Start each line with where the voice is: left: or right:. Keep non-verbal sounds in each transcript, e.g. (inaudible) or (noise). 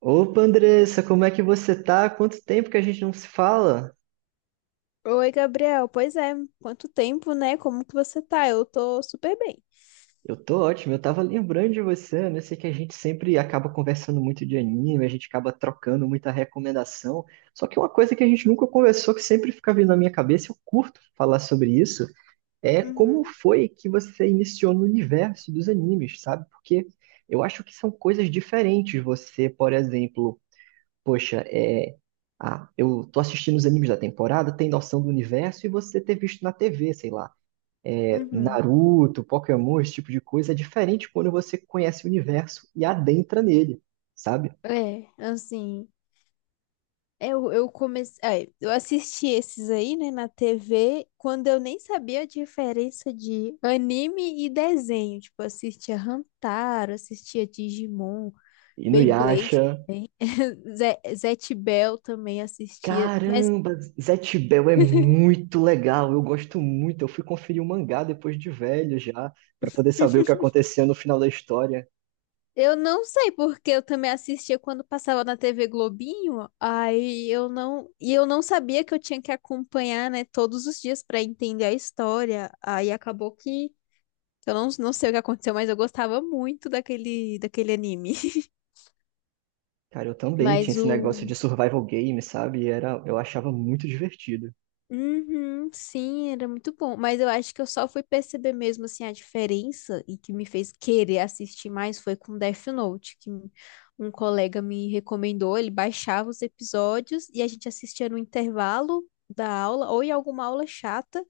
right: Opa, Andressa, como é que você tá? Quanto tempo que a gente não se fala?
left: Oi, Gabriel. Pois é, quanto tempo, né? Como que você tá? Eu tô super bem.
right: Eu tô ótimo, eu tava lembrando de você, né? Eu sei que a gente sempre acaba conversando muito de anime, a gente acaba trocando muita recomendação. Só que uma coisa que a gente nunca conversou, que sempre fica vindo na minha cabeça, eu curto falar sobre isso, é como
left: Uhum,
right: foi que você iniciou no universo dos animes, sabe? Porque eu acho que são coisas diferentes. Você, por exemplo, poxa, é, ah, eu tô assistindo os animes da temporada, tem noção do universo e você ter visto na TV, sei lá, é,
left: uhum.
right: Naruto, Pokémon, esse tipo de coisa, é diferente quando você conhece o universo e adentra nele, sabe?
left: É, assim, eu comecei, é, eu assisti esses aí, né, na TV, quando eu nem sabia a diferença de anime e desenho. Tipo, eu assistia Hantaro, assistia Digimon, Beyblade,
right: Inuyasha,
left: (laughs) Zet Bell também assistia. Mas
right: caramba, Zatch Bell é muito legal, eu gosto muito, eu fui conferir o mangá depois de velho já, pra poder saber o que acontecia no final da história.
left: eu não sei porque eu também assistia quando passava na TV Globinho. Aí eu não, e eu não sabia que eu tinha que acompanhar, né, todos os dias para entender a história. Aí acabou que Eu não, não sei o que aconteceu, mas eu gostava muito daquele anime. (laughs)
right: Cara, eu também tinha
left: Mas
right: esse negócio
left: o.
right: de survival game, sabe? E era, eu achava muito divertido.
left: Uhum, sim, era muito bom. Mas eu acho que eu só fui perceber mesmo assim a diferença e que me fez querer assistir mais foi com Death Note, que um colega me recomendou. Ele baixava os episódios e a gente assistia no intervalo da aula ou em alguma aula chata.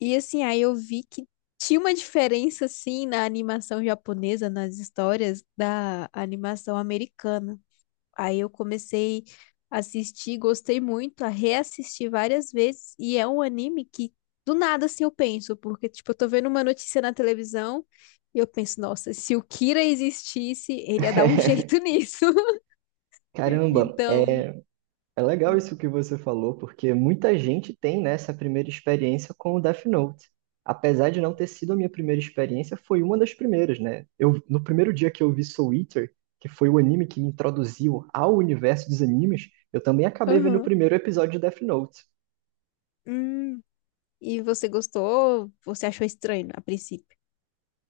left: E assim, aí eu vi que tinha uma diferença assim na animação japonesa, nas histórias da animação americana. Aí eu comecei a assistir, gostei muito, a reassistir várias vezes, e é um anime que do nada assim eu penso, porque tipo, eu tô vendo uma notícia na televisão e eu penso, nossa, se o Kira existisse, ele ia dar um
right: (laughs)
left: jeito nisso. (laughs)
right: Caramba,
left: Então,
right: é legal isso que você falou, porque muita gente tem, né, essa primeira experiência com o Death Note. Apesar de não ter sido a minha primeira experiência, foi uma das primeiras, né? Eu, no primeiro dia que eu vi Soul Eater, que foi o anime que me introduziu ao universo dos animes, eu também acabei vendo o
left: aham.
right: primeiro episódio de Death Note.
left: Hum, e você gostou? Você achou estranho a princípio?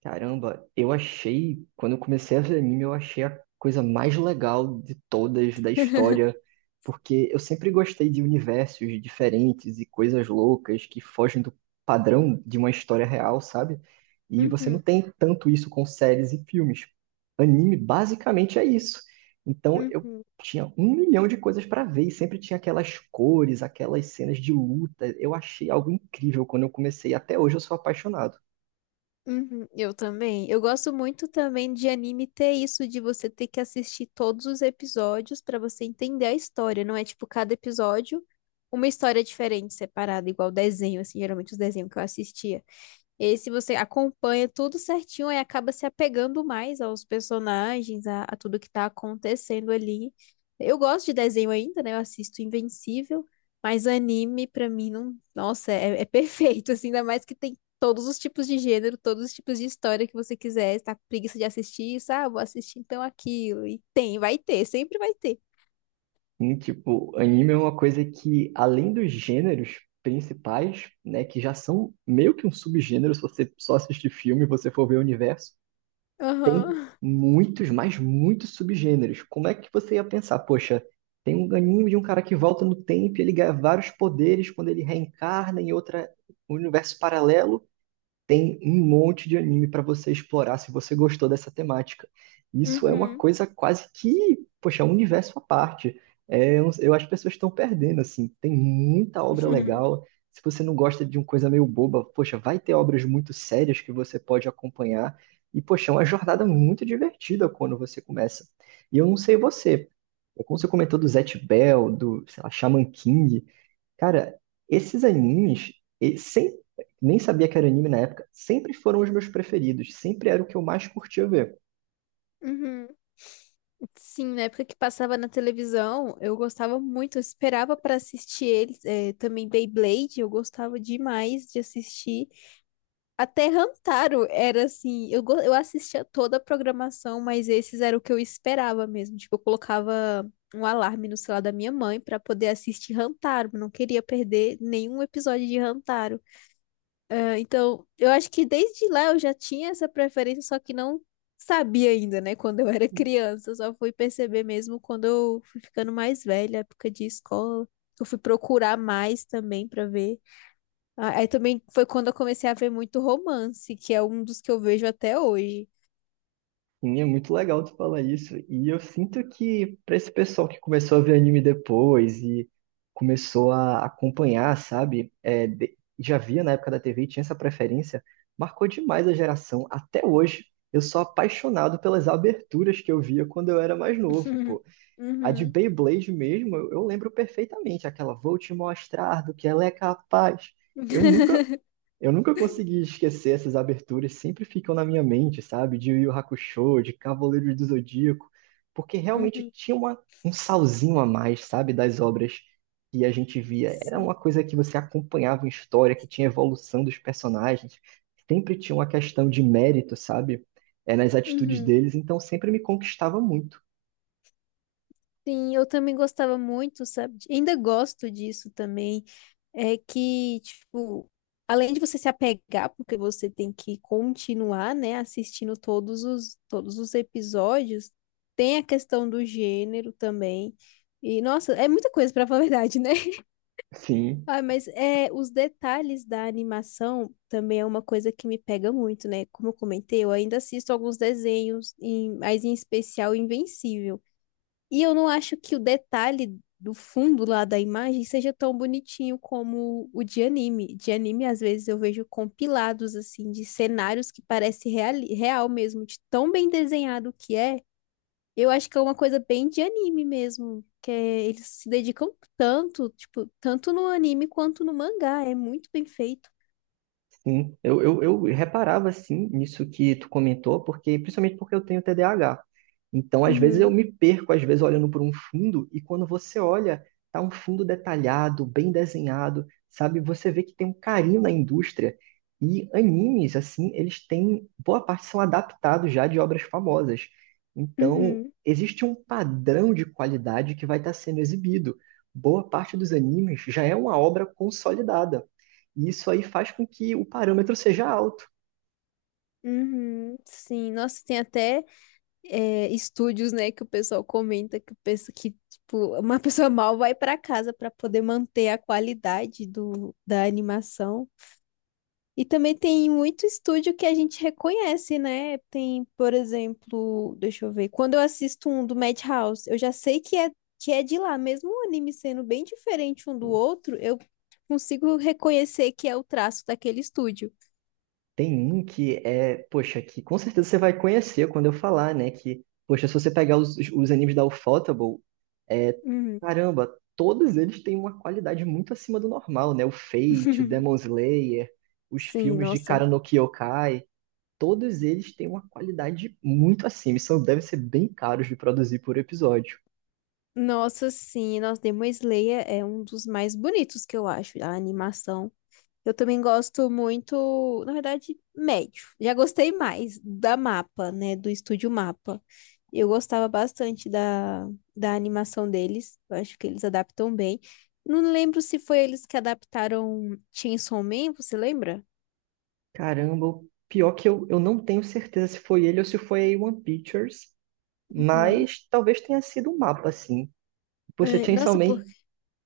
right: Caramba, eu achei, quando eu comecei a ver anime, eu achei a coisa mais legal de todas da história, porque eu sempre gostei de universos diferentes e coisas loucas que fogem do padrão de uma história real, sabe? E você não
left: Uhum,
right: tem tanto isso com séries e filmes. Anime basicamente é isso. Então eu
left: uhum,
right: tinha um milhão de coisas para ver e sempre tinha aquelas cores, aquelas cenas de luta. Eu achei algo incrível quando eu comecei. Até hoje eu sou apaixonado.
left: uhum. Eu também. Eu gosto muito também de anime ter isso de você ter que assistir todos os episódios pra você entender a história. Não é tipo cada episódio uma história diferente, separada, igual desenho, assim, geralmente os desenhos que eu assistia. Esse você acompanha tudo certinho e acaba se apegando mais aos personagens, a tudo que tá acontecendo ali. Eu gosto de desenho ainda, né? Eu assisto Invencível, mas anime pra mim não, nossa, é perfeito, (laughs) assim, ainda mais que tem todos os tipos de gênero, todos os tipos de história que você quiser, tá com preguiça de assistir, sabe ah, vou assistir então aquilo. E tem, vai ter, sempre vai ter.
right: Sim, tipo, anime é uma coisa que, além dos gêneros principais, né, que já são meio que um subgênero, se você só assistir filme e você for ver o universo, tem
left: Aham.
right: muitos, mas muitos subgêneros. Como é que você ia pensar, poxa, tem um anime de um cara que volta no tempo e ele ganha vários poderes quando ele reencarna em outra um universo paralelo, tem um monte de anime para você explorar se você gostou dessa temática. Isso é uma
left: Uhum.
right: coisa quase que, poxa, é um universo à parte. É, eu acho que as pessoas estão perdendo, assim. Tem muita obra
left: Uhum.
right: legal.
left: (laughs)
right: Se você não gosta de uma coisa meio boba, poxa, vai ter obras muito sérias que você pode acompanhar. E, poxa, é uma jornada muito divertida quando você começa. E eu não sei você, é como você comentou do Zatch Bell, do, sei lá, Shaman King. Cara, esses animes, e- sem, nem sabia que era anime na época, sempre foram os meus preferidos, sempre era o que eu mais curtia ver.
left: Uhum. Sim, na época que passava na televisão, eu gostava muito, eu esperava para assistir eles, também Beyblade, eu gostava demais de assistir. Até Hamtaro era assim, eu, eu assistia toda a programação, mas esses era o que eu esperava mesmo. Tipo, eu colocava um alarme no celular da minha mãe para poder assistir Hamtaro, não queria perder nenhum episódio de Hamtaro. Ah, então, eu acho que desde lá eu já tinha essa preferência, só que não sabia ainda, né? Quando eu era (laughs) criança, eu só fui perceber mesmo quando eu fui ficando mais velha, época de escola. Eu fui procurar mais também pra ver. Ah, aí também foi quando eu comecei a ver muito romance, que é um dos que eu vejo até hoje.
right: E é muito legal tu falar isso. E eu sinto que pra esse pessoal que começou a ver anime depois e começou a acompanhar, sabe? É, já via na época da TV e tinha essa preferência, marcou demais a geração. Até hoje, eu sou apaixonado pelas aberturas que eu via quando eu era mais novo.
left: (laughs)
right: A de
left: Uhum.
right: Beyblade mesmo, eu lembro perfeitamente aquela, vou te mostrar do que ela é capaz. Eu nunca,
left: (laughs)
right: eu nunca consegui esquecer essas aberturas, sempre ficam na minha mente, sabe? De Yu Yu Hakusho, de Cavaleiros do Zodíaco, porque
left: Uhum.
right: realmente
left: Uhum.
right: tinha uma, um salzinho a mais, sabe? Das obras que a gente via. Era
left: Sim.
right: uma coisa que você acompanhava em história, que tinha evolução dos personagens, sempre tinha uma questão de mérito, sabe? É, nas atitudes
left: Uhum.
right: deles, então sempre me conquistava muito.
left: Sim, eu também gostava muito, sabe? Ainda gosto disso também. É que, tipo, além de você se apegar, porque você tem que continuar, né, assistindo todos os episódios, tem a questão do gênero também. E, nossa, é muita coisa pra falar a verdade, né? (laughs)
right: Sim.
left: Ah, mas é, os detalhes da animação também é uma coisa que me pega muito, né? Como eu comentei, eu ainda assisto alguns desenhos, mas em especial Invencível. E eu não acho que o detalhe do fundo lá da imagem seja tão bonitinho como o de anime. De anime, às vezes, eu vejo compilados, assim, de cenários que parece real mesmo, de tão bem desenhado que é. Eu acho que é uma coisa bem de anime mesmo, eles se dedicam tanto, tipo, tanto no anime quanto no mangá. É muito bem feito.
right: Sim, eu reparava assim nisso que tu comentou, porque principalmente porque eu tenho TDAH. Então, às vezes eu
left: Uhum,
right: me perco, às vezes olhando por um fundo e quando você olha, tá um fundo detalhado, bem desenhado, sabe? Você vê que tem um carinho na indústria. E animes assim, eles têm boa parte são adaptados já de obras famosas. Então,
left: uhum,
right: existe um padrão de qualidade que vai estar sendo exibido. Boa parte dos animes já é uma obra consolidada. E isso aí faz com que o parâmetro seja alto.
left: uhum. Sim, nossa, tem até estúdios, né, que o pessoal comenta que, o pessoal, que tipo, uma pessoa mal vai para casa para poder manter a qualidade do, da animação. E também tem muito estúdio que a gente reconhece, né? Tem, por exemplo, deixa eu ver, quando eu assisto um do Madhouse, eu já sei que é de lá, mesmo o anime sendo bem diferente um do outro, eu consigo reconhecer que é o traço daquele estúdio.
right: Tem um que é, poxa, que com certeza você vai conhecer quando eu falar, né? Que, poxa, se você pegar os animes da Ufotable, é,
left: Uhum.
right: caramba, todos eles têm uma qualidade muito acima do normal, né? O Fate, o Demon
left: (laughs)
right: Slayer, os
left: Sim,
right: filmes de
left: nossa.
right: Kara no Kyokai, todos eles têm uma qualidade muito acima, e são, devem ser bem caros de produzir por episódio.
left: Nossa, sim, nossa, Demon Slayer é um dos mais bonitos que eu acho, a animação. Eu também gosto muito, na verdade, médio. Já gostei mais da Mapa, né, do estúdio Mapa. Eu gostava bastante da animação deles, eu acho que eles adaptam bem. Não lembro se foi eles que adaptaram Chainsaw Man, você lembra?
right: Caramba, o pior que eu não tenho certeza se foi ele ou se foi a A1 Pictures,
left: Uhum.
right: mas talvez tenha sido um mapa, assim. Poxa,
left: Ai,
right: Chainsaw
left: nossa, por...
right: Man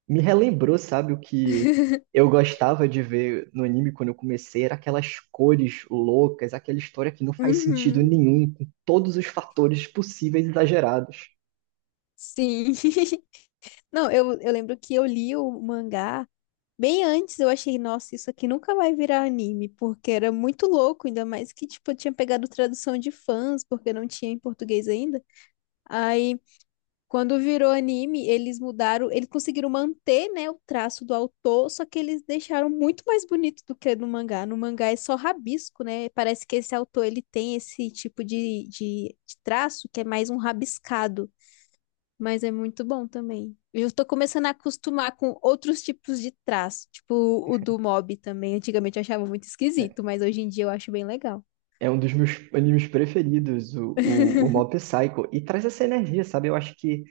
right: me relembrou, sabe, o que
left: (laughs)
right: eu gostava de ver no anime quando eu comecei, era aquelas cores loucas, aquela história que não faz sentido
left: Uhum,
right: nenhum, com todos os fatores possíveis e exagerados.
left: sim. (laughs) Não, eu lembro que eu li o mangá bem antes eu achei, nossa, isso aqui nunca vai virar anime, porque era muito louco, ainda mais que, tipo, eu tinha pegado tradução de fãs, porque não tinha em português ainda. Aí, quando virou anime, eles mudaram, eles conseguiram manter, né, o traço do autor, só que eles deixaram muito mais bonito do que no mangá. No mangá é só rabisco, né? Parece que esse autor, ele tem esse tipo de traço que é mais um rabiscado. Mas é muito bom também. Eu tô começando a acostumar com outros tipos de traço, tipo o do mob também. Antigamente eu achava muito esquisito, mas hoje em dia eu acho bem legal.
right: É um dos meus animes preferidos, o
left: (laughs)
right: Mob Psycho. E traz essa energia, sabe? Eu acho que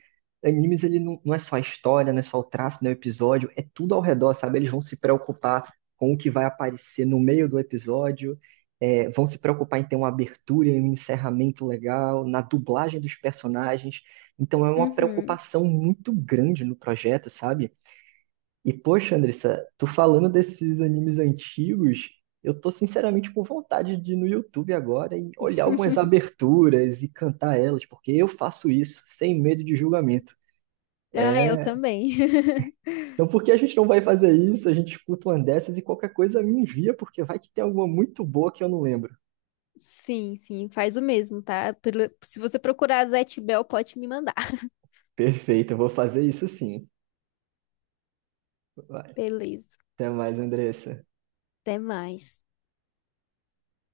right: animes, ele não é só a história, não é só o traço, não é o episódio, é tudo ao redor, sabe? Eles vão se preocupar com o que vai aparecer no meio do episódio, é, vão se preocupar em ter uma abertura e um encerramento legal, na dublagem dos personagens. Então é uma
left: Uhum.
right: preocupação muito grande no projeto, sabe? E poxa, Andressa, tu falando desses animes antigos, eu tô sinceramente com vontade de ir no YouTube agora e olhar algumas aberturas e cantar elas, porque eu faço isso sem medo de julgamento.
left: Ah, eu
right: É,
left: também. (laughs)
right: então por que a gente não vai fazer isso? A gente escuta uma dessas e qualquer coisa me envia, porque vai que tem alguma muito boa que eu não lembro.
left: Sim, sim, faz o mesmo, tá? Se você procurar Zé Bell, pode me mandar. (laughs)
right: Perfeito, eu vou fazer isso sim. Vai.
left: Beleza,
right: Até mais, Andressa.
left: até mais.